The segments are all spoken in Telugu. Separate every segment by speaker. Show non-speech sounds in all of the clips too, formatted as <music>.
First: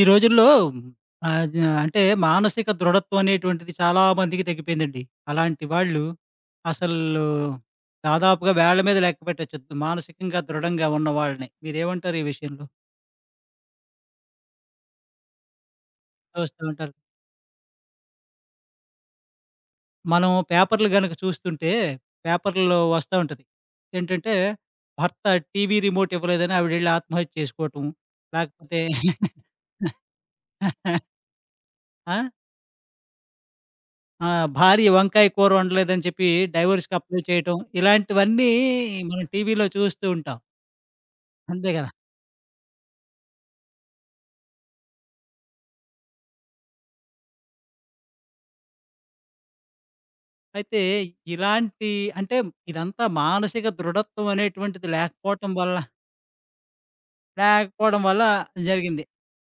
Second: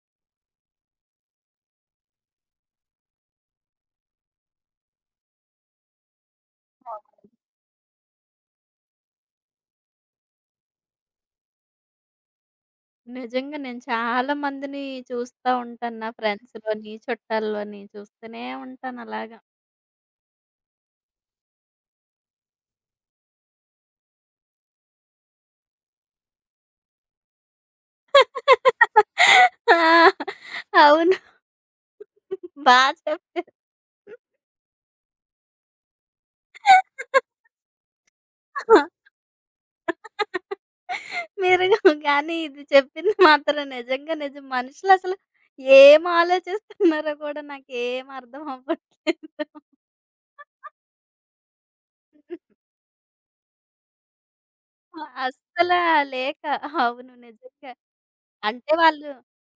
Speaker 1: ఈ రోజుల్లో ఆహ్, అంటే మానసిక దృఢత్వం అనేటువంటిది చాలా మందికి తగ్గిపోయిందండి. అలాంటి వాళ్ళు అసలు దాదాపుగా వేళ్ళ మీద లెక్క పెట్టొచ్చు, మానసికంగా దృఢంగా ఉన్న వాళ్ళని. మీరేమంటారు ఈ విషయంలో?
Speaker 2: నిజంగా నేను చాలా మందిని చూస్తా ఉంటాను. నా
Speaker 1: చూస్తూ ఉంటారు.
Speaker 2: ఫ్రెండ్స్‌లోని, చుట్టాల్లోని చూస్తూనే ఉంటాను అలాగా.
Speaker 1: మనం పేపర్‌లు గనక చూస్తుంటే పేపర్‌లో వస్తా ఉంటది. ఏంటంటే భర్త టీవీ రిమోట్ ఇవ్వలేదని ఆవిడెళ్లి ఆత్మహత్య చేసుకోవటం. లేకపోతే
Speaker 2: ఆ! అవును.
Speaker 1: <laughs> ఆ!
Speaker 2: బా చెప్పారు.
Speaker 1: ఆ! భార్య వంకాయ కూర వండలేదని చెప్పి డైవోర్స్‌కి అప్లై చేయటం, ఇలాంటివన్నీ మనం టీవీలో చూస్తూ ఉంటాం.
Speaker 2: మీరు
Speaker 1: అంతే కదా!
Speaker 2: గానీ ఇది చెప్పింది మాత్రం నిజంగా నిజం. మనుషులసలు ఏం ఆలోచిస్తున్నారో కూడా నాకేం అర్థం అవ్వట్లేదు.
Speaker 1: అయితే ఇలాంటి, అంటే ఇదంతా మానసిక దృఢత్వం అనేటువంటిది లేకపోవటం వల్ల,
Speaker 2: అస్సలా లేక. అవును నిజంగా.
Speaker 1: లేకపోవడం వల్ల
Speaker 2: అంటే
Speaker 1: జరిగింది.
Speaker 2: వాళ్ళు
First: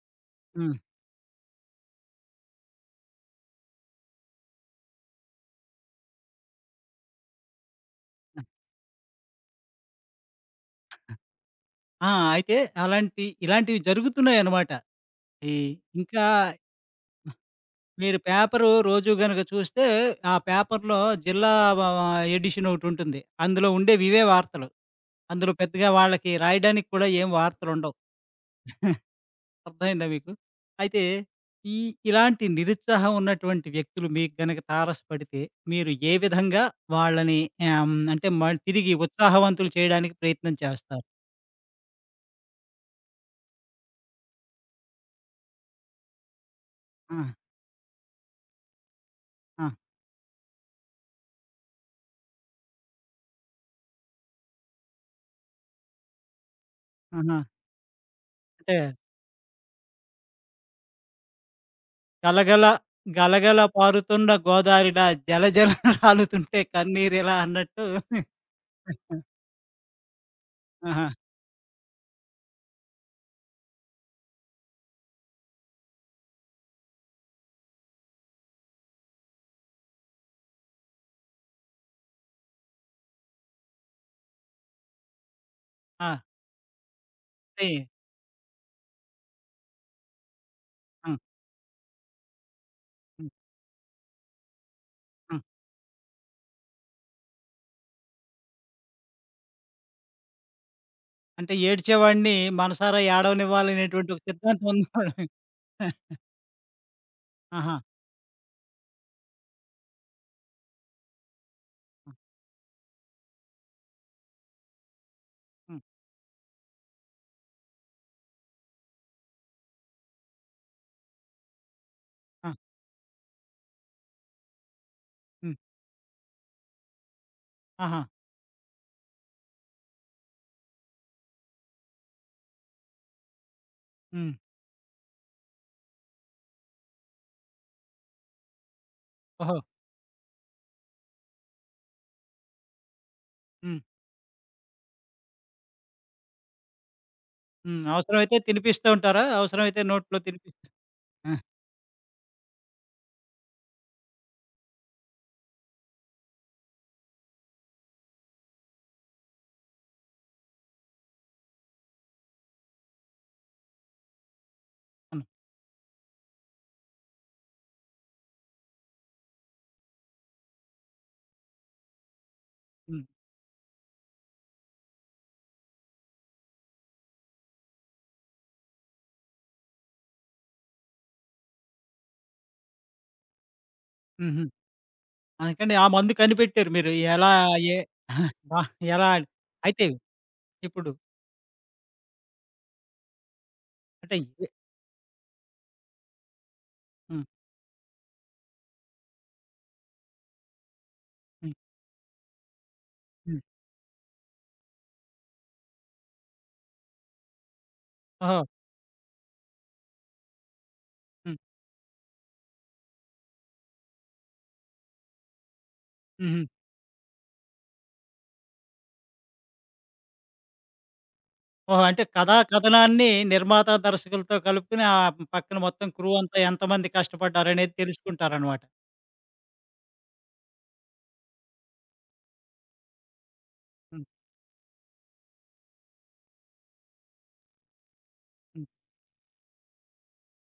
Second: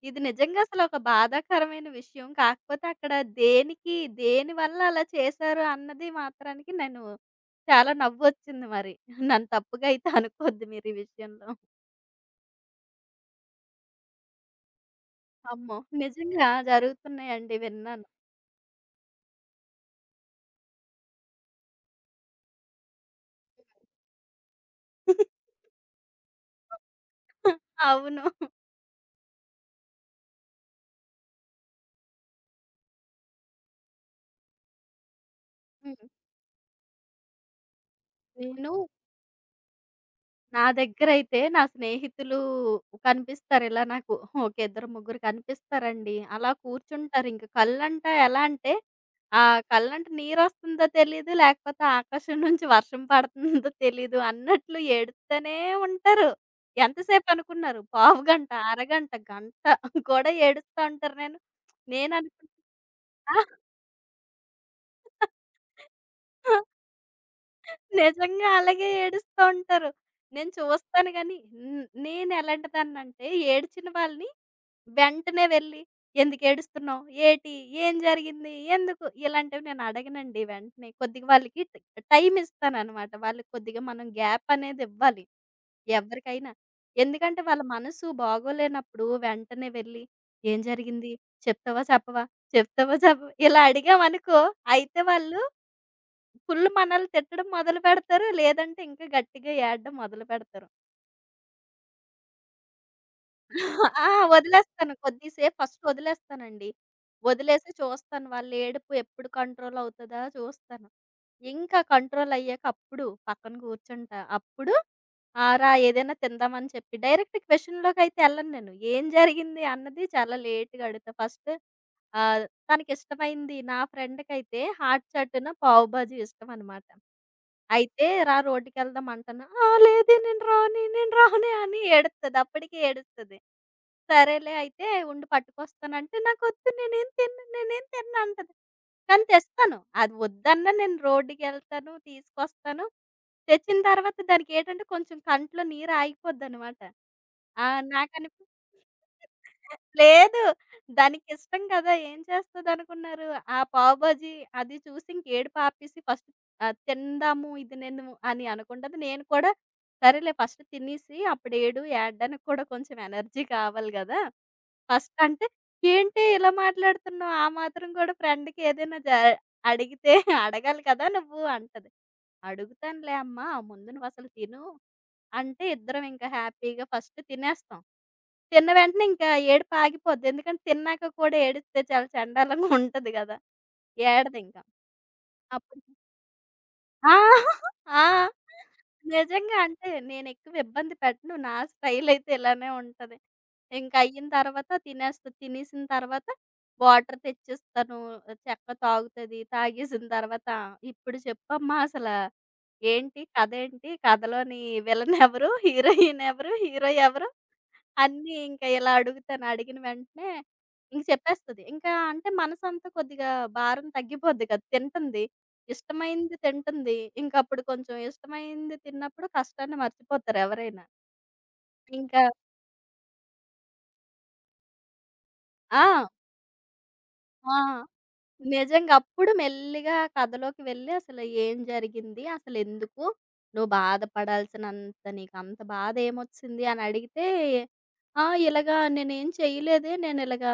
Speaker 2: ఇది నిజంగా
Speaker 1: హ్మ్.
Speaker 2: అసలొక బాధాకరమైన విషయం. కాకపోతే అక్కడ దేనికి, దేని వల్ల అలా చేశారు అన్నది మాత్రానికి నేను చాలా నవ్వొచ్చింది మరి. నన్ను తప్పుగా అయితే అనుకోద్దు మీరు ఈ విషయంలో.
Speaker 1: ఆ! అయితే అలాంటి ఇలాంటివి జరుగుతున్నాయన్నమాట. ఈ
Speaker 2: అమ్మో!
Speaker 1: ఇంకా
Speaker 2: నిజంగా జరుగుతున్నాయండి విన్నాను.
Speaker 1: మీరు పేపరు రోజు గనక చూస్తే ఆ పేపర్‌లో జిల్లా వ వ ఎడిషన్ ఒకటుంటుంది. అందులో ఉండేవివే వార్తలు.
Speaker 2: <laughs>
Speaker 1: అందులో పెద్దగా వాళ్ళకి రాయడానికి కూడా ఏం వార్తలుండవు.
Speaker 2: అవును.
Speaker 1: అర్థమైందా మీకు? అయితే ఈ ఇలాంటి నిరుత్సాహం ఉన్నటువంటి వ్యక్తులు మీకు గనక తారసపడితే, మీరు
Speaker 2: హ్మ్.
Speaker 1: ఏ విధంగా వాళ్ళని అంటే మళ్
Speaker 2: నేను
Speaker 1: తిరిగి ఉత్సాహవంతులు చేయడానికి ప్రయత్నం
Speaker 2: నా
Speaker 1: చేస్తారు?
Speaker 2: దగ్గరైతే నా స్నేహితులు కనిపిస్తారు. ఇలా నాకు ఒక ఇద్దరు, ముగ్గురు కనిపిస్తారండి. అలా
Speaker 1: ఆ!
Speaker 2: కూర్చుంటారు. ఇంక కళ్ళంట ఎలా అంటే
Speaker 1: ఆ!
Speaker 2: కళ్ళంట నీరొస్తుందో తెలీదు, లేకపోతే ఆకాశం నుంచి వర్షం పడుతుందో తెలీదు అన్నట్లు ఏడుత్తనే ఉంటారు.
Speaker 1: ఆహా!
Speaker 2: ఎంతసేపనుకున్నారు? పావు గంట,
Speaker 1: అంటే
Speaker 2: అరగంట, గంట <laughs> కూడా ఏడుస్తా ఉంటారు. నేను నేననుకుం
Speaker 1: గలగల గలగల పారుతున్న గోదారిలా జలజల <laughs>
Speaker 2: ఆ!
Speaker 1: రాలుతుంటే కన్నీరెలా అన్నట్టు.
Speaker 2: నిజంగా అలాగే
Speaker 1: ఆ!
Speaker 2: ఏడుస్తూ ఉంటారు. నేను
Speaker 1: ఆహా!
Speaker 2: చూస్తాను గానీ, నేను ఎలాంటిదాన్నంటే ఏడ్చిన వాళ్ళని వెంటనే వెళ్ళి, "ఎందుకేడుస్తున్నావు? ఏటి? ఏం జరిగింది? ఎందుకు?" ఇలాంటివి నేను అడగనండి వెంటనే. కొద్దిగా వాళ్ళకి టైమ్ ఇస్తాననమాట. వాళ్ళకి కొద్దిగా మనం గ్యాప్ అనేది ఇవ్వాలి
Speaker 1: ఆ!
Speaker 2: ఎవరికైనా. ఎందుకంటే వాళ్ళ
Speaker 1: అంటే
Speaker 2: మనసు బాగోలేనప్పుడు వెంటనే వెళ్ళి, "ఏం జరిగింది?
Speaker 1: హ్మ్.
Speaker 2: చెప్తావా? చెప్పవా? చెప్తావా?
Speaker 1: హ్మ్.
Speaker 2: చెప్పవా?" ఇలా అడిగామనుకో అయితే వాళ్ళు
Speaker 1: హ్మ్.
Speaker 2: ఫుల్ మనల్ని తిట్టడం మొదలుపెడతారు. లేదంటే ఇంకా గట్టిగా ఏడడం మొదలుపెడతారు.
Speaker 1: అంటే ఏడ్చేవాడిని మనసారా
Speaker 2: <laughs> ఆ!
Speaker 1: ఏడవనివ్వాలనేటువంటి ఒక సిద్ధాంతం
Speaker 2: వదిలేస్తాను.
Speaker 1: ఉంది.
Speaker 2: కొద్దిసేపు ఫస్ట్ వదిలేస్తానండి. వదిలేసి
Speaker 1: ఆహా!
Speaker 2: చూస్తాను వాళ్ళ ఏడుపు ఎప్పుడు కంట్రోల్ అవుతదా చూస్తాను. ఇంకా
Speaker 1: ఆ!
Speaker 2: కంట్రోల్ అయ్యాక అప్పుడు పక్కన కూర్చుంటా. అప్పుడు ఆ! రా
Speaker 1: హ్మ్.
Speaker 2: ఏదైనా తిందామని చెప్పి డైరెక్ట్ క్వెషన్‌లోకైతే ఎళ్ళను నేను. ఏం జరిగింది అన్నది చాలా లేట్‌గా అడుగుతా. ఫస్ట్ ఆహ్,
Speaker 1: ఆ!
Speaker 2: తనకిష్టమైంది నా ఫ్రెండ్‌కైతే హాట్ చాటున
Speaker 1: హ్మ్.
Speaker 2: పావు బాజీ ఇష్టమనమాట.
Speaker 1: ఆహా!
Speaker 2: అయితే "రా రోడ్డుకెళ్దాం" అంటాను. "ఆ! లేదే నేను రానే" అని ఏడుత్తది. అప్పటికే ఏడుస్తది.
Speaker 1: హ్మ్.
Speaker 2: సరేలే అయితే ఉండు పట్టుకొస్తానంటే, "నాకొద్దు నేనేం తినను" అంటది. కానీ
Speaker 1: ఓహో!
Speaker 2: తెస్తాను. అది వద్దన్నా నేను రోడ్డుకెళ్తాను, తీసుకొస్తాను. తెచ్చిన
Speaker 1: హ్మ్.
Speaker 2: తర్వాత దానికేంటంటే కొంచెం కంట్లో నీరు ఆగిపోద్దనమాట. ఆ!
Speaker 1: హ్మ్. అవసరమైతే
Speaker 2: నాకనిపి
Speaker 1: తినిపిస్తూ ఉంటారా?
Speaker 2: <laughs>
Speaker 1: అవసరమైతే నోట్లో
Speaker 2: లేదు.
Speaker 1: తినిపి ఆ!
Speaker 2: దానికిష్టం కదా! ఏం చేస్తదనుకున్నారు? ఆ పావు బాజీ అది చూసి ఇంకేడుపు ఆపేసి ఫస్ట్ తిందాము ఇది నేను అని అనుకుంటది. నేను కూడా సరేలే ఫస్ట్ తినేసి అప్పుడు ఏడడానికి కూడా కొంచెం ఎనర్జీ కావాలి గదా! ఫస్ట్
Speaker 1: హ్మ్.
Speaker 2: అంటే, "ఏంటి ఇలా మాట్లాడుతున్నావు? ఆ మాత్రం కూడా ఫ్రెండ్‌కి ఏదైనా అడిగితే <laughs> అడగాలి కదా నువ్వు" అంటది.
Speaker 1: హ్మ్.
Speaker 2: "అడుగుతానులే అమ్మా ముందు నువ్వసలు తిను." అంటే ఇద్దరం ఇంకా హ్యాపీగా ఫస్ట్ తినేస్తాం. తిన్న వెంటనే ఇంకా ఏడుపు ఆగిపోద్ది. ఎందుకంటే తిన్నాక కూడా ఏడిస్తే చాలా చెండాలంగా ఉంటది గదా!
Speaker 1: హుహు.
Speaker 2: ఏడదింక.
Speaker 1: అందుకని ఆ
Speaker 2: అప్పుడు
Speaker 1: మందు కనిపెట్టారు మీరు.
Speaker 2: ఆ!
Speaker 1: ఎలా ఏ
Speaker 2: ఆ!
Speaker 1: <laughs> బా ఎలా అని.
Speaker 2: నిజంగా
Speaker 1: అయితే
Speaker 2: అంటే నేనెక్కువ
Speaker 1: ఇప్పుడు
Speaker 2: ఇబ్బంది పెట్టను. నా స్టైలయితే ఇలానే ఉంటది.
Speaker 1: అంటే
Speaker 2: ఇంకయిన
Speaker 1: ఎ
Speaker 2: తర్వాత తినేస్తా. తినేసిన తర్వాత వాటర్
Speaker 1: హ్మ్.
Speaker 2: తెచ్చిస్తాను. చెక్క తాగుతది. తాగేసిన తర్వాత ఇప్పుడు
Speaker 1: హ్మ్.
Speaker 2: చెప్పమ్మా అసల ఏంటి
Speaker 1: హ్మ్.
Speaker 2: కథేంటి? కథలోని విలనెవరు? హీరోయినెవరు? హీరో ఎవరు? అన్నీ
Speaker 1: ఓహో!
Speaker 2: ఇంకా ఇలా అడుగుతాను. అడిగిన వెంటనే ఇంక
Speaker 1: హ్మ్.
Speaker 2: చెప్పేస్తది. ఇంకా అంటే మనసంతా కొద్దిగా భారం తగ్గిపోద్ది కదా! తింటుంది. ఇష్టమైంది
Speaker 1: హుహు.
Speaker 2: తింటుంది. ఇంకప్పుడు కొంచెం ఇష్టమైంది తిన్నప్పుడు కష్టాన్ని మర్చిపోతారు ఎవరైనా.
Speaker 1: ఓహో! అంటే
Speaker 2: ఇంకా
Speaker 1: కథా కథనాన్ని నిర్మాత, దర్శకులతో కలుపుకొని ఆ పక్కన మొత్తం
Speaker 2: ఆ!
Speaker 1: క్రూ అంతా ఎంతమంది
Speaker 2: ఆ!
Speaker 1: కష్టపడ్డారనేది తెలుసుకుంటారనమాట.
Speaker 2: నిజంగా అప్పుడు మెల్లిగా కథలోకి వెళ్ళి అసలు ఏం జరిగింది? అసలెందుకు? నువ్వు
Speaker 1: హ్మ్.
Speaker 2: బాధపడాల్సినంత నీకంత బాధేమొచ్చింది? అని అడిగితే, "ఆ!
Speaker 1: హ్మ్.
Speaker 2: ఇలాగా నేనేం చేయలేదే. నేనిలాగా"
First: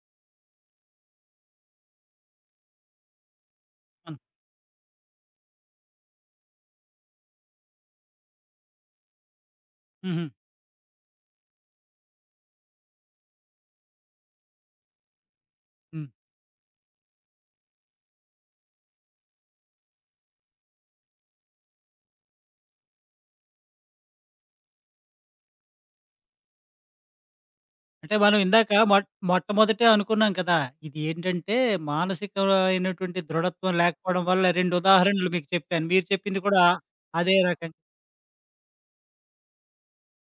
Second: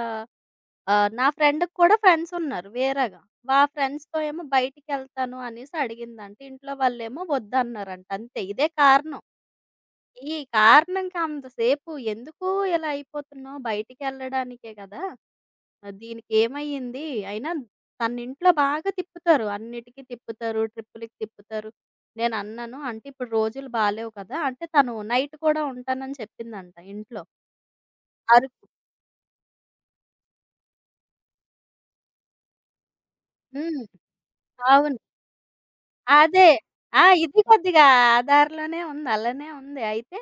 Speaker 2: నా ఫ్రెండ్‌కి కూడా ఫ్రెండ్సున్నారు వేరేగా. మా
Speaker 1: అవును.
Speaker 2: ఫ్రెండ్స్‌తో ఏమో బయటికెళ్తాను అనేసి అడిగిందంట. ఇంట్లో వాళ్ళేమో వద్దన్నారంట అంతే. ఇదే కారణం.
Speaker 1: హుహు.
Speaker 2: ఈ కారణంకి అంతసేపు ఎందుకు ఇలా అయిపోతున్నావు బయటికెళ్ళడానికే గదా!
Speaker 1: హ్మ్.
Speaker 2: దీనికేమయ్యింది? అయినా తనింట్లో బాగా తిప్పుతారు. అన్నిటికి తిప్పుతారు. ట్రిప్పులకి తిప్పుతారు. నేనన్నాను అంటే ఇప్పుడు రోజులు బాలేవు కదా! అంటే తను నైట్ కూడా ఉంటానని చెప్పిందంట ఇంట్లో.
Speaker 1: అంటే మనం
Speaker 2: అరకు.
Speaker 1: ఇందాక మొట్టమొదటే అనుకున్నాం కదా! ఇది ఏంటంటే మానసికమైనటువంటి దృఢత్వం
Speaker 2: హ్మ్.
Speaker 1: లేకపోవడం వల్ల 2
Speaker 2: అవును.
Speaker 1: ఉదాహరణలు మీకు చెప్పాను. మీరు చెప్పింది
Speaker 2: అదే.
Speaker 1: కూడా
Speaker 2: ఆ!
Speaker 1: అదే
Speaker 2: ఇది
Speaker 1: రకంగా
Speaker 2: కొద్దిగా ఆధార్‌లోనే ఉంది. అలానే ఉంది. అయితే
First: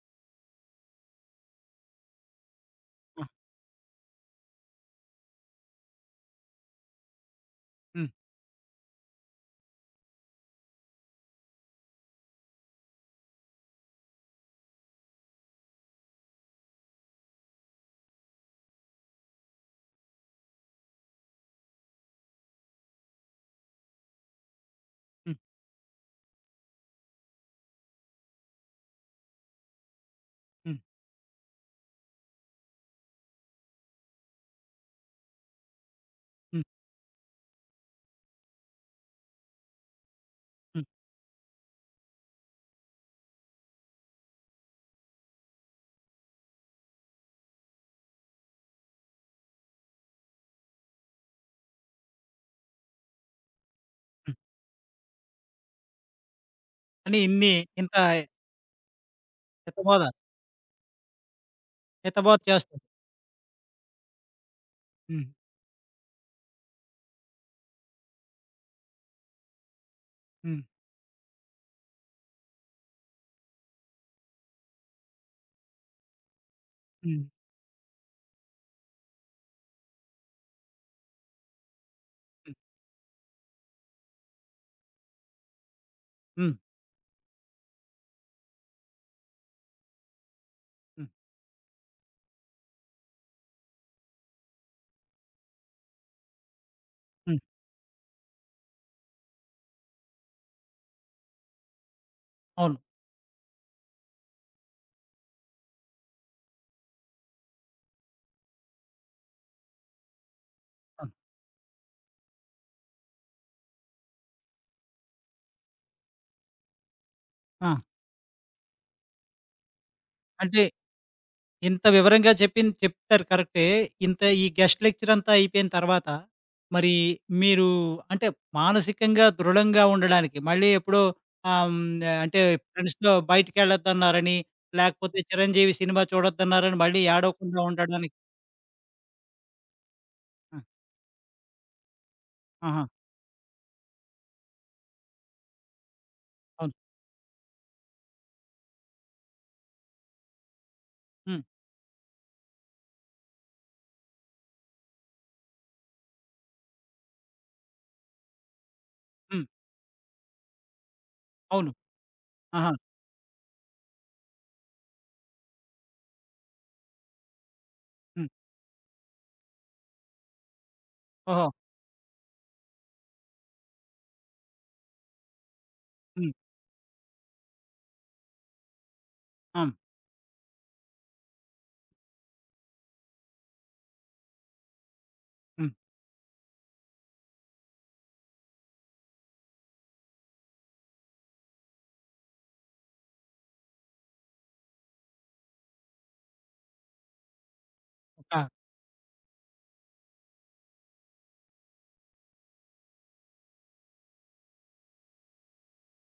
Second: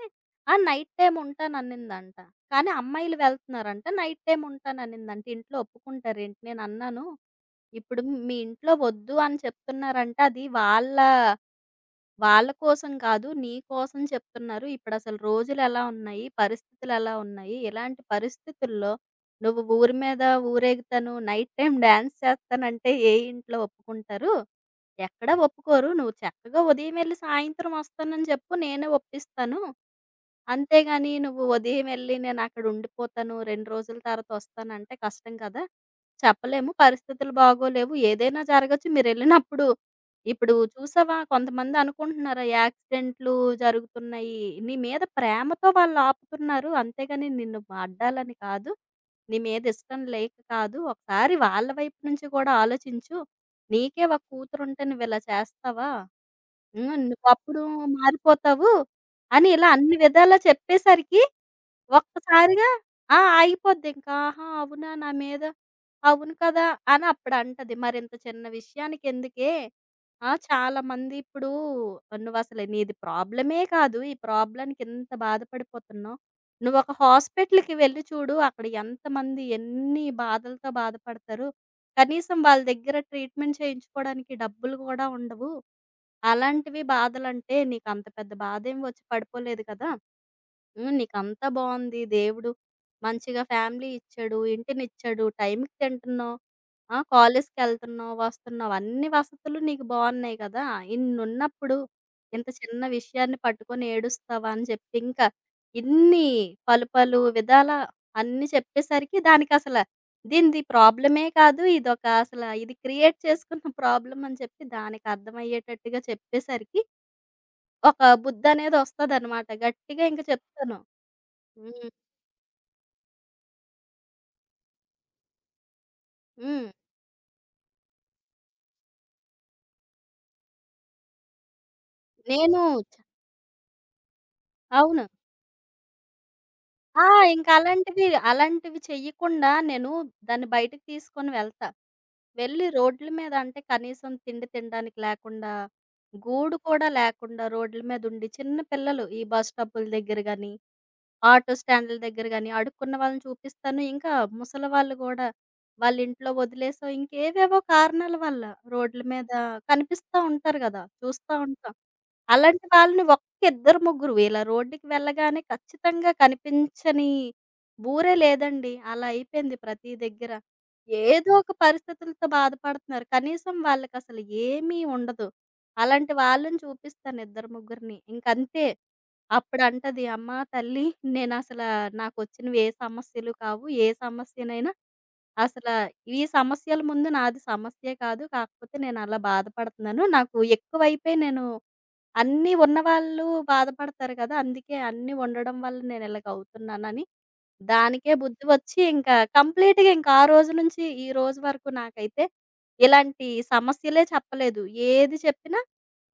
Speaker 2: ఆ! నైట్ టైమ్ ఉంటాననిందంట. కానీ అమ్మాయిలు
Speaker 1: ఆ!
Speaker 2: వెళ్తున్నారంట. నైట్ టైమ్ ఉంటాననిందంట. ఇంట్లో ఒప్పుకుంటారేంటి? నేనన్నాను, ఇప్పుడు
Speaker 1: హ్మ్.
Speaker 2: మీ ఇంట్లో వద్దు అని చెప్తున్నారంటే అది వాళ్ళ వాళ్ళ కోసం కాదు, నీ కోసం చెప్తున్నారు. ఇప్పుడసలు రోజులెలా ఉన్నాయి? పరిస్థితులెలా ఉన్నాయి? ఇలాంటి పరిస్థితుల్లో నువ్వు ఊరి మీద ఊరేగుతాను, నైట్ టైమ్ డాన్స్ చేస్తానంటే ఏ ఇంట్లో ఒప్పుకుంటారు? ఎక్కడా
Speaker 1: హ్మ్.
Speaker 2: ఒప్పుకోరు. నువ్వు చక్కగా ఉదయం ఎళ్లి సాయంత్రం వస్తానని చెప్పు. నేనే ఒప్పిస్తాను.
Speaker 1: హ్మ్.
Speaker 2: అంతేగాని నువ్వు ఉదయం ఎళ్లి నేనక్కడ ఉండిపోతాను. 2 రోజుల తర్వాత వస్తానంటే కష్టం కదా!
Speaker 1: హ్మ్.
Speaker 2: చెప్పలేము. పరిస్థితులు బాగోలేవు. ఏదైనా జరగొచ్చు. మీరెళ్ళినప్పుడు ఇప్పుడు
Speaker 1: హ్మ్.
Speaker 2: చూసావా కొంతమంది అనుకుంటున్నారు యాక్సిడెంట్లు జరుగుతున్నాయి. నీ మీద ప్రేమతో వాళ్ళు ఆపుతున్నారు. అంతేగాని నిన్ను అడ్డాలని కాదు. నీ మీదిష్టం లేక కాదు. ఒకసారి వాళ్ళ వైపు నుంచి కూడా ఆలోచించు. నీకే ఒక
Speaker 1: హ్మ్.
Speaker 2: కూతురుంటే నువ్విలా చేస్తావా? హ్మ్.
Speaker 1: అని ఇన్ని
Speaker 2: నువ్వప్పుడు
Speaker 1: ఇంత
Speaker 2: మారిపోతావు" అని ఇలా అన్ని
Speaker 1: హితబోధ
Speaker 2: విధాలా చెప్పేసరికి
Speaker 1: హితబోధ
Speaker 2: ఒక్కసారిగా
Speaker 1: చేస్తుంది.
Speaker 2: ఆ! ఆగిపోద్దింక. ఆహా! అవునా! నా
Speaker 1: హ్మ్.
Speaker 2: మీద అవును కదా! అని అప్పుడంటది. మరింత చిన్న విషయానికెందుకే? ఆ!
Speaker 1: హ్మ్.
Speaker 2: చాలామంది ఇప్పుడు నువ్వసలు నీది ప్రాబ్లమే కాదు. ఈ ప్రాబ్లమ్‌కి ఇంత బాధపడిపోతున్నావు. నువ్వొక
Speaker 1: హ్మ్.
Speaker 2: హాస్పిటల్‌కి వెళ్లి చూడు. అక్కడ ఎంతమంది ఎన్ని బాధలతో బాధపడతారు. కనీసం
Speaker 1: హ్మ్.
Speaker 2: వాళ్ళ దగ్గర ట్రీట్‌మెంట్ చేయించుకోవడానికి డబ్బులు కూడా ఉండవు.
Speaker 1: హ్మ్.
Speaker 2: అలాంటివి బాధలంటే నీకంత పెద్ద బాధేం వచ్చి పడిపోలేదు కదా! హ్మ్.
Speaker 1: హ్మ్.
Speaker 2: నీకంతా బావుంది. దేవుడు మంచిగా ఫ్యామిలీ ఇచ్చాడు, ఇంటినిచ్చాడు, టైంకి తింటున్నావు. ఆ!
Speaker 1: హ్మ్.
Speaker 2: కాలేజ్‌కెళ్తున్నావు, వస్తున్నావు అన్ని వసతులు నీకు బావున్నాయి కదా! ఇన్నున్నప్పుడు ఇంత
Speaker 1: అవును.
Speaker 2: చిన్న విషయాన్ని పట్టుకొని ఏడుస్తావా? అని చెప్పి ఇంకా ఇన్ని పలు పలు విధాల అన్నీ చెప్పేసరికి దానికసల దీనిది
Speaker 1: అవును.
Speaker 2: ప్రాబ్లమే కాదు. ఇదొక అసల ఇది క్రియేట్ చేసుకున్న ప్రాబ్లమ్ అని చెప్పి దానికర్థమయ్యేటట్టుగా చెప్పేసరికి
Speaker 1: ఆ!
Speaker 2: ఒక బుద్ధనేదొస్తదనమాట. గట్టిగా ఇంక
Speaker 1: అంటే
Speaker 2: చెప్తాను.
Speaker 1: ఇంత
Speaker 2: హ్మ్.
Speaker 1: వివరంగా చెప్పింది చెప్తారు కరెక్టే. ఇంత ఈ గెస్ట్ లెక్చర్ అంతా అయిపోయిన తర్వాత,
Speaker 2: హ్మ్.
Speaker 1: మరి మీరు అంటే మానసికంగా దృఢంగా ఉండడానికి మళ్ళీ ఎప్పుడో ఆహ్, హ్మ్. అంటే
Speaker 2: నేను చ
Speaker 1: ఫ్రెండ్స్‌తో బయటికెళ్ళొద్దన్నారని,
Speaker 2: అవును.
Speaker 1: లేకపోతే 'చిరంజీవి' సినిమా చూడొద్దన్నారని మళ్ళీ
Speaker 2: ఆ! ఇంక
Speaker 1: ఏడవకుండా ఉండడానికి?
Speaker 2: అలాంటివి చెయ్యకుండా నేను దాన్ని
Speaker 1: ఆ!
Speaker 2: బయటకి తీసుకొని వెళ్తా. వెళ్ళి
Speaker 1: ఆహా!
Speaker 2: రోడ్ల మీద అంటే కనీసం తిండి తినడానికి లేకుండా, గూడు
Speaker 1: అవును.
Speaker 2: కూడా లేకుండా రోడ్ల మీద ఉండి చిన్న పిల్లలు ఈ బస్ స్టాపుల దగ్గర గాని,
Speaker 1: హ్మ్.
Speaker 2: ఆటో స్టాండ్‌ల దగ్గర గాని అడుక్కున్న వాళ్ళని చూపిస్తాను. ఇంకా ముసలి వాళ్ళు గూడా వాళ్ళ ఇంట్లో వదిలేసో ఇంకేవేవో కారణాల వల్ల రోడ్ల మీద
Speaker 1: హ్మ్.
Speaker 2: కనిపిస్తా ఉంటారు గదా! చూస్తా
Speaker 1: అవును.
Speaker 2: ఉంటాం. అలాంటి
Speaker 1: ఆహా!
Speaker 2: వాళ్ళని ఒక్క ఇద్దరు, ముగ్గురు ఇలా రోడ్డుకి వెళ్ళగానే ఖచ్చితంగా కనిపించని ఊరే
Speaker 1: హ్మ్.
Speaker 2: లేదండి. అలా అయిపోయింది ప్రతి దగ్గర. ఏదో
Speaker 1: ఓహో!
Speaker 2: ఒక పరిస్థితులతో బాధపడుతున్నారు. కనీసం వాళ్ళకసలు ఏమీ ఉండదు. అలాంటి
Speaker 1: హ్మ్.
Speaker 2: వాళ్ళని చూపిస్తాను ఇద్దరు, ముగ్గురిని. ఇంకంతే.
Speaker 1: ఆ!
Speaker 2: అప్పుడంటది, "అమ్మా తల్లి నేనసలా నాకొచ్చినవి ఏ సమస్యలు కావు. ఏ సమస్యనైనా
Speaker 1: హ్మ్.
Speaker 2: అసలా ఈ సమస్యల ముందు నాది సమస్యే కాదు. కాకపోతే నేనలా బాధపడుతున్నాను. నాకు ఎక్కువైపోయి నేను" అన్నీ ఉన్నవాళ్ళు బాధపడతారు కదా! అందుకే అన్నీ వండడం వల్ల నేను ఇలాగవుతున్నానని దానికే
Speaker 1: ఒక
Speaker 2: బుద్ధి వచ్చి ఇంకా కంప్లీట్‌గా ఇంకా ఆ రోజు నుంచి ఈ రోజు వరకు నాకైతే ఇలాంటి సమస్యలే చెప్పలేదు. ఏది చెప్పినా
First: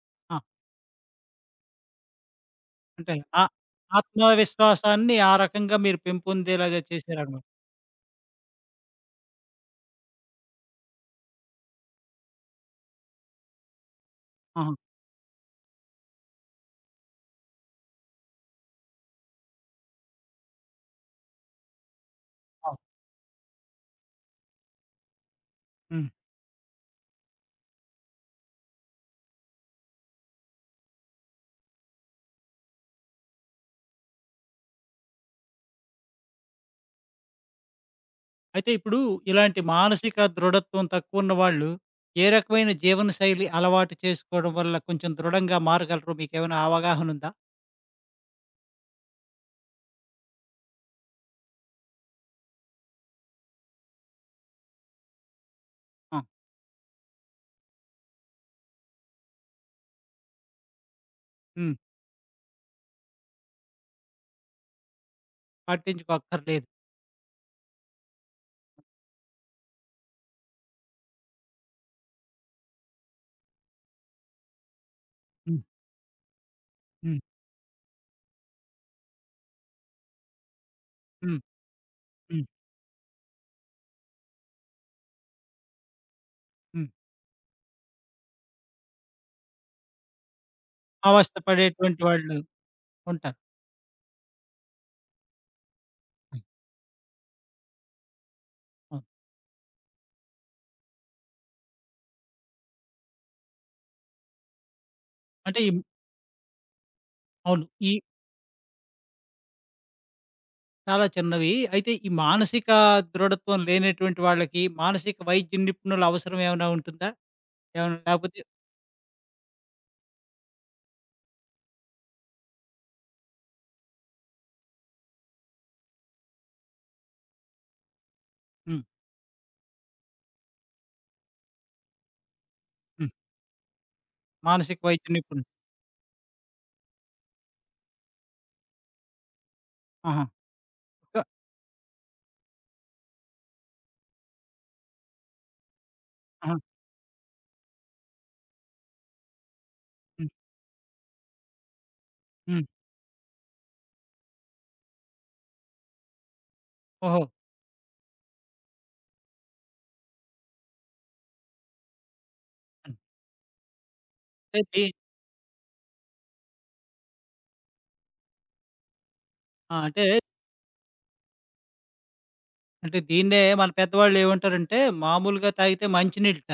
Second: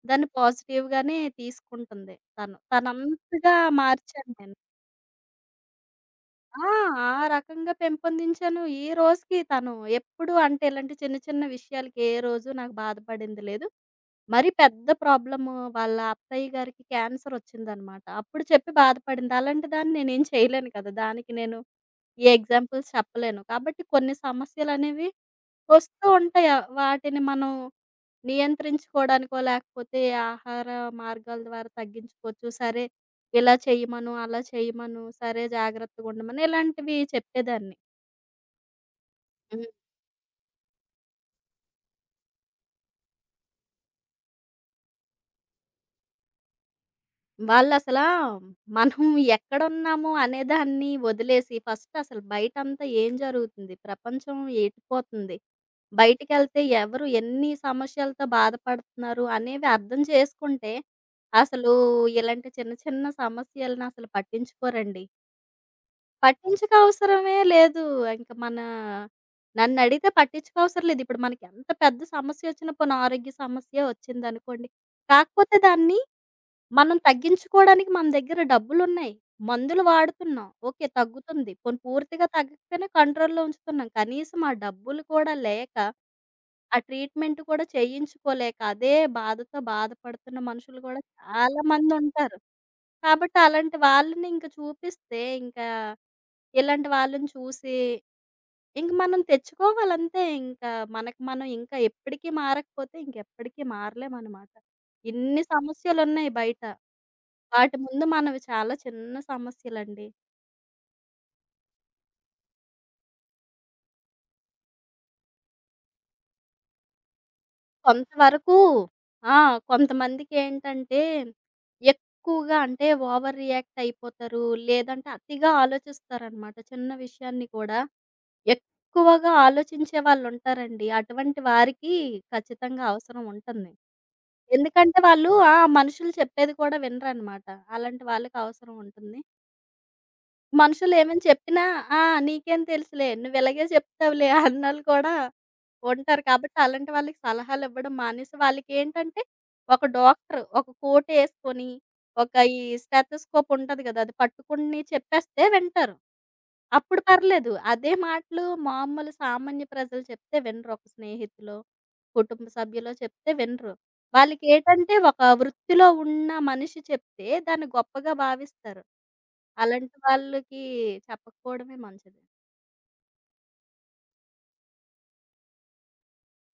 Speaker 2: దాన్ని
Speaker 1: ఆ!
Speaker 2: పాజిటివ్‌గానే తీసుకుంటుంది తను.
Speaker 1: అంటే ఆ
Speaker 2: తనంతగా మార్చాను నేను.
Speaker 1: ఆత్మవిశ్వాసాన్ని ఆ రకంగా మీరు
Speaker 2: ఆ!
Speaker 1: పెంపొందేలాగా
Speaker 2: ఆ
Speaker 1: చేశారనమాట.
Speaker 2: రకంగా పెంపొందించాను. ఈ రోజుకి తను ఎప్పుడు అంటే ఇలాంటి చిన్న చిన్న విషయాలకి ఏ రోజు నాకు బాధపడింది లేదు. మరీ
Speaker 1: ఆహా!
Speaker 2: పెద్ద ప్రాబ్లము వాళ్ళ అత్తయ్య గారికి క్యాన్సరొచ్చిందనమాట. అప్పుడు చెప్పి బాధపడింది. అలాంటి దాన్ని నేనేం చేయలేను కదా! దానికి నేను ఏ
Speaker 1: ఆ!
Speaker 2: ఎగ్జాంపుల్స్ చెప్పలేను. కాబట్టి కొన్ని సమస్యలనేవి వస్తూ
Speaker 1: హ్మ్.
Speaker 2: ఉంటాయి. వాటిని మనం నియంత్రించుకోవడానికో, లేకపోతే ఆహార మార్గాల ద్వారా తగ్గించుకోవచ్చు. సరే, ఇలా చెయ్యమను, అలా చెయ్యమను, సరే జాగ్రత్తగుండమని ఇలాంటివి చెప్పేదాన్ని.
Speaker 1: అయితే ఇప్పుడు ఇలాంటి మానసిక దృఢత్వం తక్కువ ఉన్న వాళ్ళు ఏ రకమైన జీవనశైలి అలవాటు చేసుకోవడం వల్ల కొంచెం దృఢంగా మారగలరు? మీకేమైనా అవగాహన ఉందా?
Speaker 2: వాళ్ళసలా మనం ఎక్కడున్నాము అనేదాన్ని వదిలేసి ఫస్ట్ అసలు బయటంతా ఏం జరుగుతుంది? ప్రపంచం ఎటుపోతుంది?
Speaker 1: ఆ!
Speaker 2: బయటికెళ్తే ఎవరు ఎన్ని సమస్యలతో బాధపడుతున్నారు అనేవి అర్థం చేసుకుంటే, అసలు
Speaker 1: హ్మ్.
Speaker 2: ఇలాంటి చిన్న చిన్న సమస్యలనసలు పట్టించుకోరండి.
Speaker 1: పట్టించుకోక్కర్లేదు.
Speaker 2: పట్టించుక అవసరమే లేదు. ఇంక మన నన్నడిగితే పట్టించుకోవసరం లేదు. ఇప్పుడు మనకెంత పెద్ద సమస్యొచ్చినా పోనీ ఆరోగ్య సమస్యే వచ్చిందనుకోండి. కాకపోతే
Speaker 1: హ్మ్.
Speaker 2: దాన్ని మనం
Speaker 1: హ్మ్.
Speaker 2: తగ్గించుకోవడానికి మన దగ్గర డబ్బులున్నాయి. మందులు వాడుతున్నాం. ఓకే.
Speaker 1: హ్మ్.
Speaker 2: తగ్గుతుంది. పోనీ పూర్తిగా
Speaker 1: హ్మ్.
Speaker 2: తగ్గకపోయినా కంట్రోల్‌లో ఉంచుతున్నాం. కనీసం ఆ డబ్బులు కూడా లేక, ఆ
Speaker 1: హ్మ్.
Speaker 2: ట్రీట్‌మెంట్ కూడా చేయించుకోలేక, అదే బాధతో బాధపడుతున్న మనుషులు కూడా
Speaker 1: అవస్థ
Speaker 2: చాలా
Speaker 1: పడేటువంటి
Speaker 2: మందుంటారు.
Speaker 1: వాళ్ళు
Speaker 2: కాబట్టి
Speaker 1: ఉంటారు.
Speaker 2: అలాంటి వాళ్ళని ఇంక చూపిస్తే, ఇంకా
Speaker 1: హ్మ్.
Speaker 2: ఇలాంటి వాళ్ళని చూసి, ఇంక
Speaker 1: అవును.
Speaker 2: మనం తెచ్చుకోవాలంతే. ఇంకా మనకు మనం ఇంకా ఎప్పటికి మారకపోతే ఇంకెప్పటికి మారలేమనమాట. ఇన్ని
Speaker 1: అంటే ఈ
Speaker 2: సమస్యలున్నాయి బయట.
Speaker 1: అవును.
Speaker 2: వాటి
Speaker 1: ఈ
Speaker 2: ముందు మనవి చాలా చిన్న సమస్యలండి.
Speaker 1: చాలా చిన్నవి. అయితే ఈ మానసిక దృఢత్వం లేనటువంటి వాళ్ళకి మానసిక వైద్య నిపుణుల అవసరం ఏమైనా ఉంటుందా? ఏమైనా లేకపోతే?
Speaker 2: కొంతవరకు ఆ! కొంతమందికేంటంటే, ఎక్కువగా అంటే ఓవర్ రియాక్ట్ అయిపోతారు. లేదంటే అతిగా ఆలోచిస్తారనమాట. చిన్న విషయాన్ని కూడా
Speaker 1: హ్మ్.
Speaker 2: ఎక్కువగా ఆలోచించే వాళ్ళుంటారండి. అటువంటి వారికి ఖచ్చితంగా
Speaker 1: హ్మ్.
Speaker 2: అవసరం ఉంటుంది.
Speaker 1: మానసిక
Speaker 2: ఎందుకంటే
Speaker 1: వైద్య
Speaker 2: వాళ్ళు
Speaker 1: నిపుణులు.
Speaker 2: ఆ! మనుషులు చెప్పేది కూడా వినరనమాట. అలాంటి వాళ్ళకి అవసరం ఉంటుంది.
Speaker 1: ఆహా!
Speaker 2: మనుషులేమైనా
Speaker 1: క
Speaker 2: చెప్పినా, "ఆ! నీకేం తెలుసులే, నువ్విలాగే చెప్తావులే" అన్నోళ్ళు కూడా ఉంటారు
Speaker 1: ఆహా!
Speaker 2: కాబట్టి అలాంటి వాళ్ళకి సలహాలివ్వడం మానేసి, వాళ్ళకేంటంటే ఒక
Speaker 1: హ్మ్.
Speaker 2: డాక్టర్ ఒక కోటేసుకొని, ఈ
Speaker 1: హ్మ్.
Speaker 2: స్టెతస్కోప్ ఉంటది గదా! అది పట్టుకుని చెప్పేస్తే వింటారు. అప్పుడు
Speaker 1: ఓహో!
Speaker 2: పర్లేదు. అదే మాటలు మామూలు సామాన్య ప్రజలు చెప్తే వినరు. ఒక స్నేహితులో, కుటుంబ సభ్యులో చెప్తే వినరు.
Speaker 1: అంటే ది
Speaker 2: వాళ్ళకేటంటే ఒక వృత్తిలో ఉన్న మనిషి చెప్తే దాన్ని గొప్పగా భావిస్తారు.
Speaker 1: ఆ!
Speaker 2: అలాంటి
Speaker 1: అంటే,
Speaker 2: వాళ్ళకి చెప్పకపోవడమే మంచిది.
Speaker 1: అంటే దీన్నే మన పెద్దవాళ్ళు ఏమంటారంటే, మామూలుగా తాగితే మంచినీళ్ళట.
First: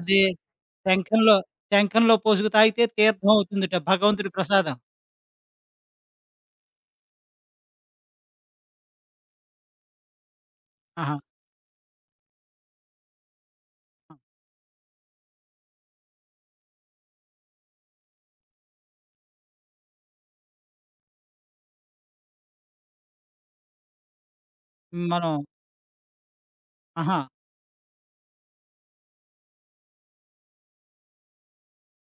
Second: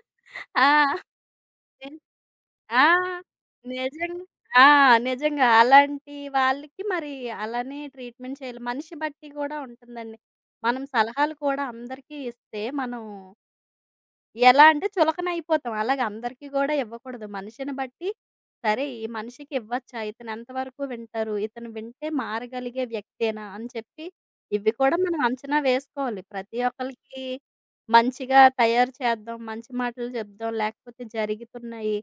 Speaker 1: అది
Speaker 2: ఆ!
Speaker 1: శంఖంలో,
Speaker 2: హ్మ్.
Speaker 1: శంఖంలో పోసుకు
Speaker 2: ఆ!
Speaker 1: తాగితే తీర్థం అవుతుందట,
Speaker 2: నిజంగా.
Speaker 1: భగవంతుడి
Speaker 2: ఆ!
Speaker 1: ప్రసాదం.
Speaker 2: నిజంగా. అలాంటి వాళ్ళకి మరి అలానే ట్రీట్‌మెంట్ చేయాలి. మనిషి బట్టి గూడా ఉంటుందండి. మనం
Speaker 1: ఆహా!
Speaker 2: సలహాలు కూడా అందరికీ ఇస్తే మనం
Speaker 1: ఆ!
Speaker 2: ఎలా అంటే చులకన అయిపోతాం. అలాగే అందరికీ గూడా ఇవ్వకూడదు. మనిషిని బట్టి సరే ఈ మనిషికి ఇవ్వచ్చా? ఇతను ఎంతవరకు వింటారు? ఇతను వింటే మారగలిగే వ్యక్తేనా? అని చెప్పి ఇవి కూడా మనం
Speaker 1: మనం
Speaker 2: అంచనా వేసుకోవాలి. ప్రతి
Speaker 1: ఆహా!
Speaker 2: ఒక్కళ్ళకి మంచిగా తయారు చేద్దాం. మంచి మాటలు చెప్దాం. లేకపోతే జరుగుతున్నాయి.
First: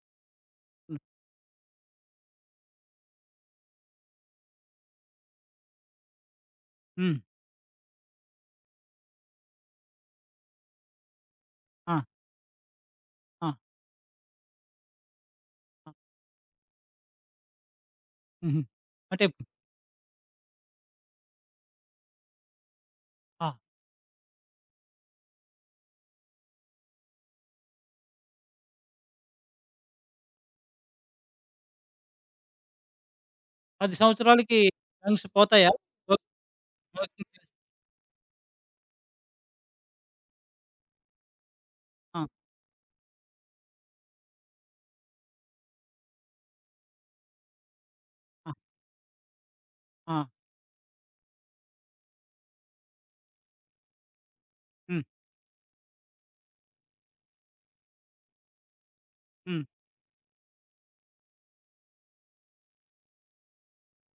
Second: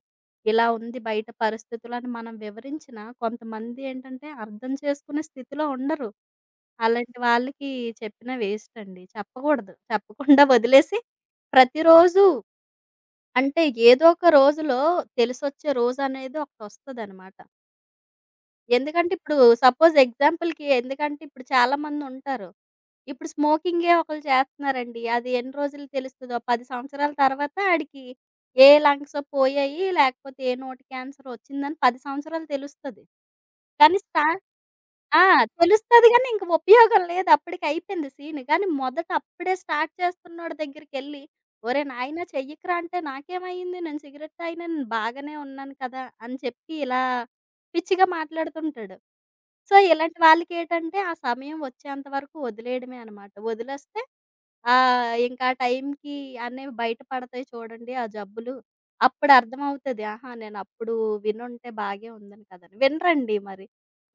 Speaker 2: ఇలా ఉంది
Speaker 1: హ్మ్.
Speaker 2: బయట పరిస్థితులని మనం వివరించినా కొంతమంది ఏంటంటే అర్థం చేసుకునే స్థితిలో ఉండరు.
Speaker 1: హ్మ్.
Speaker 2: అలాంటి వాళ్ళకి చెప్పిన వేస్ట్ అండి. చెప్పకూడదు. చెప్పకుండా వదిలేసి
Speaker 1: ఆ!
Speaker 2: ప్రతిరోజు
Speaker 1: ఆ!
Speaker 2: అంటే ఏదో ఒక రోజులో తెలిసొచ్చే
Speaker 1: ఆ!
Speaker 2: రోజనేది ఒకటొస్తదనమాట.
Speaker 1: హుహు.
Speaker 2: ఎందుకంటే
Speaker 1: అంటే
Speaker 2: ఇప్పుడు సపోజ్ ఎగ్జాంపుల్‌కి ఎందుకంటే ఇప్పుడు చాలామందుంటారు. ఇప్పుడు
Speaker 1: ఆ!
Speaker 2: స్మోకింగే ఒకళ్ళు చేస్తున్నారండి. అది ఎన్ని రోజులు తెలుస్తదో 10 సంవత్సరాల తర్వాత ఆడికి ఏ లంగ్సో పోయాయి, లేకపోతే ఏ నోటి క్యాన్సరో వచ్చిందని 10 సంవత్సరాలు తెలుస్తది.
Speaker 1: 10
Speaker 2: కానీ స్టా
Speaker 1: సంవత్సరాలకి
Speaker 2: ఆ!
Speaker 1: లంగ్స్ పోతాయా?
Speaker 2: తెలుస్తది
Speaker 1: స్మో
Speaker 2: గానీ ఇంక ఉపయోగం లేదు.
Speaker 1: స్మోకింగ్ చేస్తే?
Speaker 2: అప్పటికయిపోయింది సీన్. కానీ మొదట అప్పుడే స్టార్ట్ చేస్తున్నోడి దగ్గరికెళ్లి, ఒరేయ్
Speaker 1: ఆ!
Speaker 2: నాయనా చెయ్యకురా అంటే నాకేమయింది? నేను సిగరెట్ తాగినాను. బాగానే ఉన్నాను కదా! అని చెప్పి ఇలా పిచ్చిగా
Speaker 1: ఆ!
Speaker 2: మాట్లాడుతుంటాడు. సో, ఇలాంటి
Speaker 1: ఆ!
Speaker 2: వాళ్ళకేటంటే ఆ సమయం వచ్చేంత వరకు వదిలేయడమే అనమాట. వదిలేస్తే
Speaker 1: హ్మ్.
Speaker 2: ఇంకా ఆ టైంకి అనేవి బయటపడతాయి చూడండి ఆ జబ్బులు. అప్పుడు
Speaker 1: హ్మ్.
Speaker 2: అర్థమవుతది. ఆహా! నేనప్పుడు వినుంటే బాగే ఉందని కదని. వినరండి మరి.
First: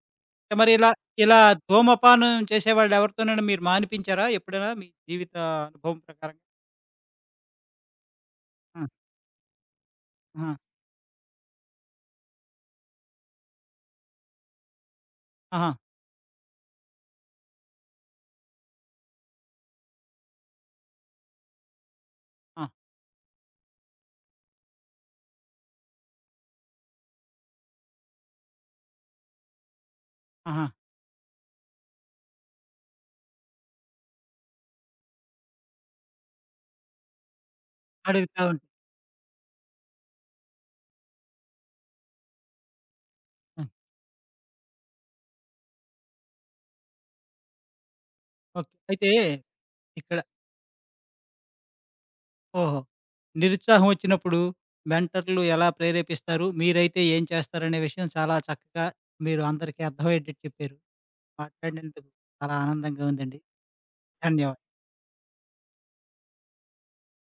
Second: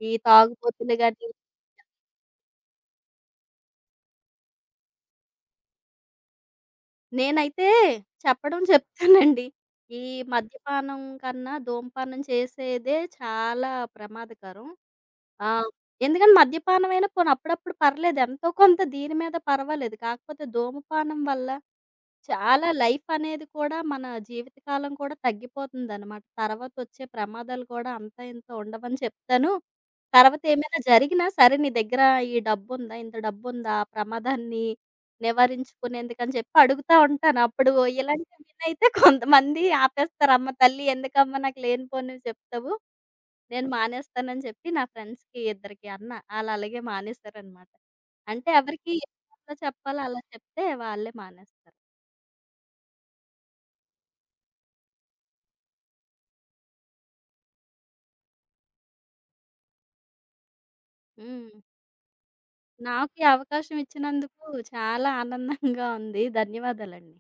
Speaker 2: ఈ
Speaker 1: అంటే మరి ఇలా,
Speaker 2: తాగుబోతులు గాని
Speaker 1: ఇలా ధూమపానం చేసేవాళ్ళు ఎవరితోనైనా మీరు మానిపించారా ఎప్పుడైనా మీ జీవిత అనుభవం ప్రకారంగా?
Speaker 2: నేనైతే చెప్పడం
Speaker 1: ఆ!
Speaker 2: చెప్తానండి. ఈ
Speaker 1: ఆహా!
Speaker 2: మద్యపానం కన్నా ధూమపానం చేసేదే చాలా ప్రమాదకరం. ఆ!
Speaker 1: ఆహా!
Speaker 2: ఎందుకంటే మద్యపానం అయినా పోనీ అప్పుడప్పుడు పర్లేదు ఎంతో కొంత దీని మీద పర్వాలేదు. కాకపోతే ధూమపానం వల్ల చాలా
Speaker 1: ఆ!
Speaker 2: లైఫ్ అనేది కూడా మన జీవితకాలం కూడా తగ్గిపోతుందనమాట. తర్వాత వచ్చే ప్రమాదాలు కూడా అంతా ఇంత ఉండవని చెప్తాను. తర్వాత
Speaker 1: ఆహా!
Speaker 2: ఏమైనా జరిగినా సరే నీ దగ్గర ఈ డబ్బుందా? ఇంత డబ్బుందా? ఆ ప్రమాదాన్ని నివారించుకునేందుకని చెప్పి అడుగుతా ఉంటాను. అప్పుడు ఇలాంటివి
Speaker 1: అడుగుతా ఉంటా.
Speaker 2: వినైతే కొంతమంది ఆపేస్తారు. "అమ్మ తల్లి ఎందుకమ్మా నాకు లేనిపోనివి చెప్తావు?
Speaker 1: ఆ!
Speaker 2: నేను మానేస్తానని" చెప్పి నా ఫ్రెండ్స్‌కి ఇద్దరికి అన్నా. ఆళ్ళలాగే మానేశారనమాట. అంటే
Speaker 1: ఓకే.
Speaker 2: ఎవరికి ఏ
Speaker 1: అయితే
Speaker 2: విధంగా చెప్పాలో
Speaker 1: ఇక్కడ
Speaker 2: అలా చెప్తే వాళ్ళే మానేస్తారు.
Speaker 1: ఓహో! నిరుత్సాహం వచ్చినప్పుడు మెంటర్‌లు ఎలా ప్రేరేపిస్తారు? మీరైతే ఏం చేస్తారనే విషయం చాలా చక్కగా మీరు అందరికీ అర్థమయ్యేటట్టు చెప్పారు.
Speaker 2: హ్మ్.
Speaker 1: మాట్లాడినందుకు చాలా ఆనందంగా
Speaker 2: నాకు ఈ
Speaker 1: ఉందండి.
Speaker 2: అవకాశం ఇచ్చినందుకు
Speaker 1: ధన్యవాదాలు.
Speaker 2: చాలా ఆనందంగా ఉంది. ధన్యవాదాలండి.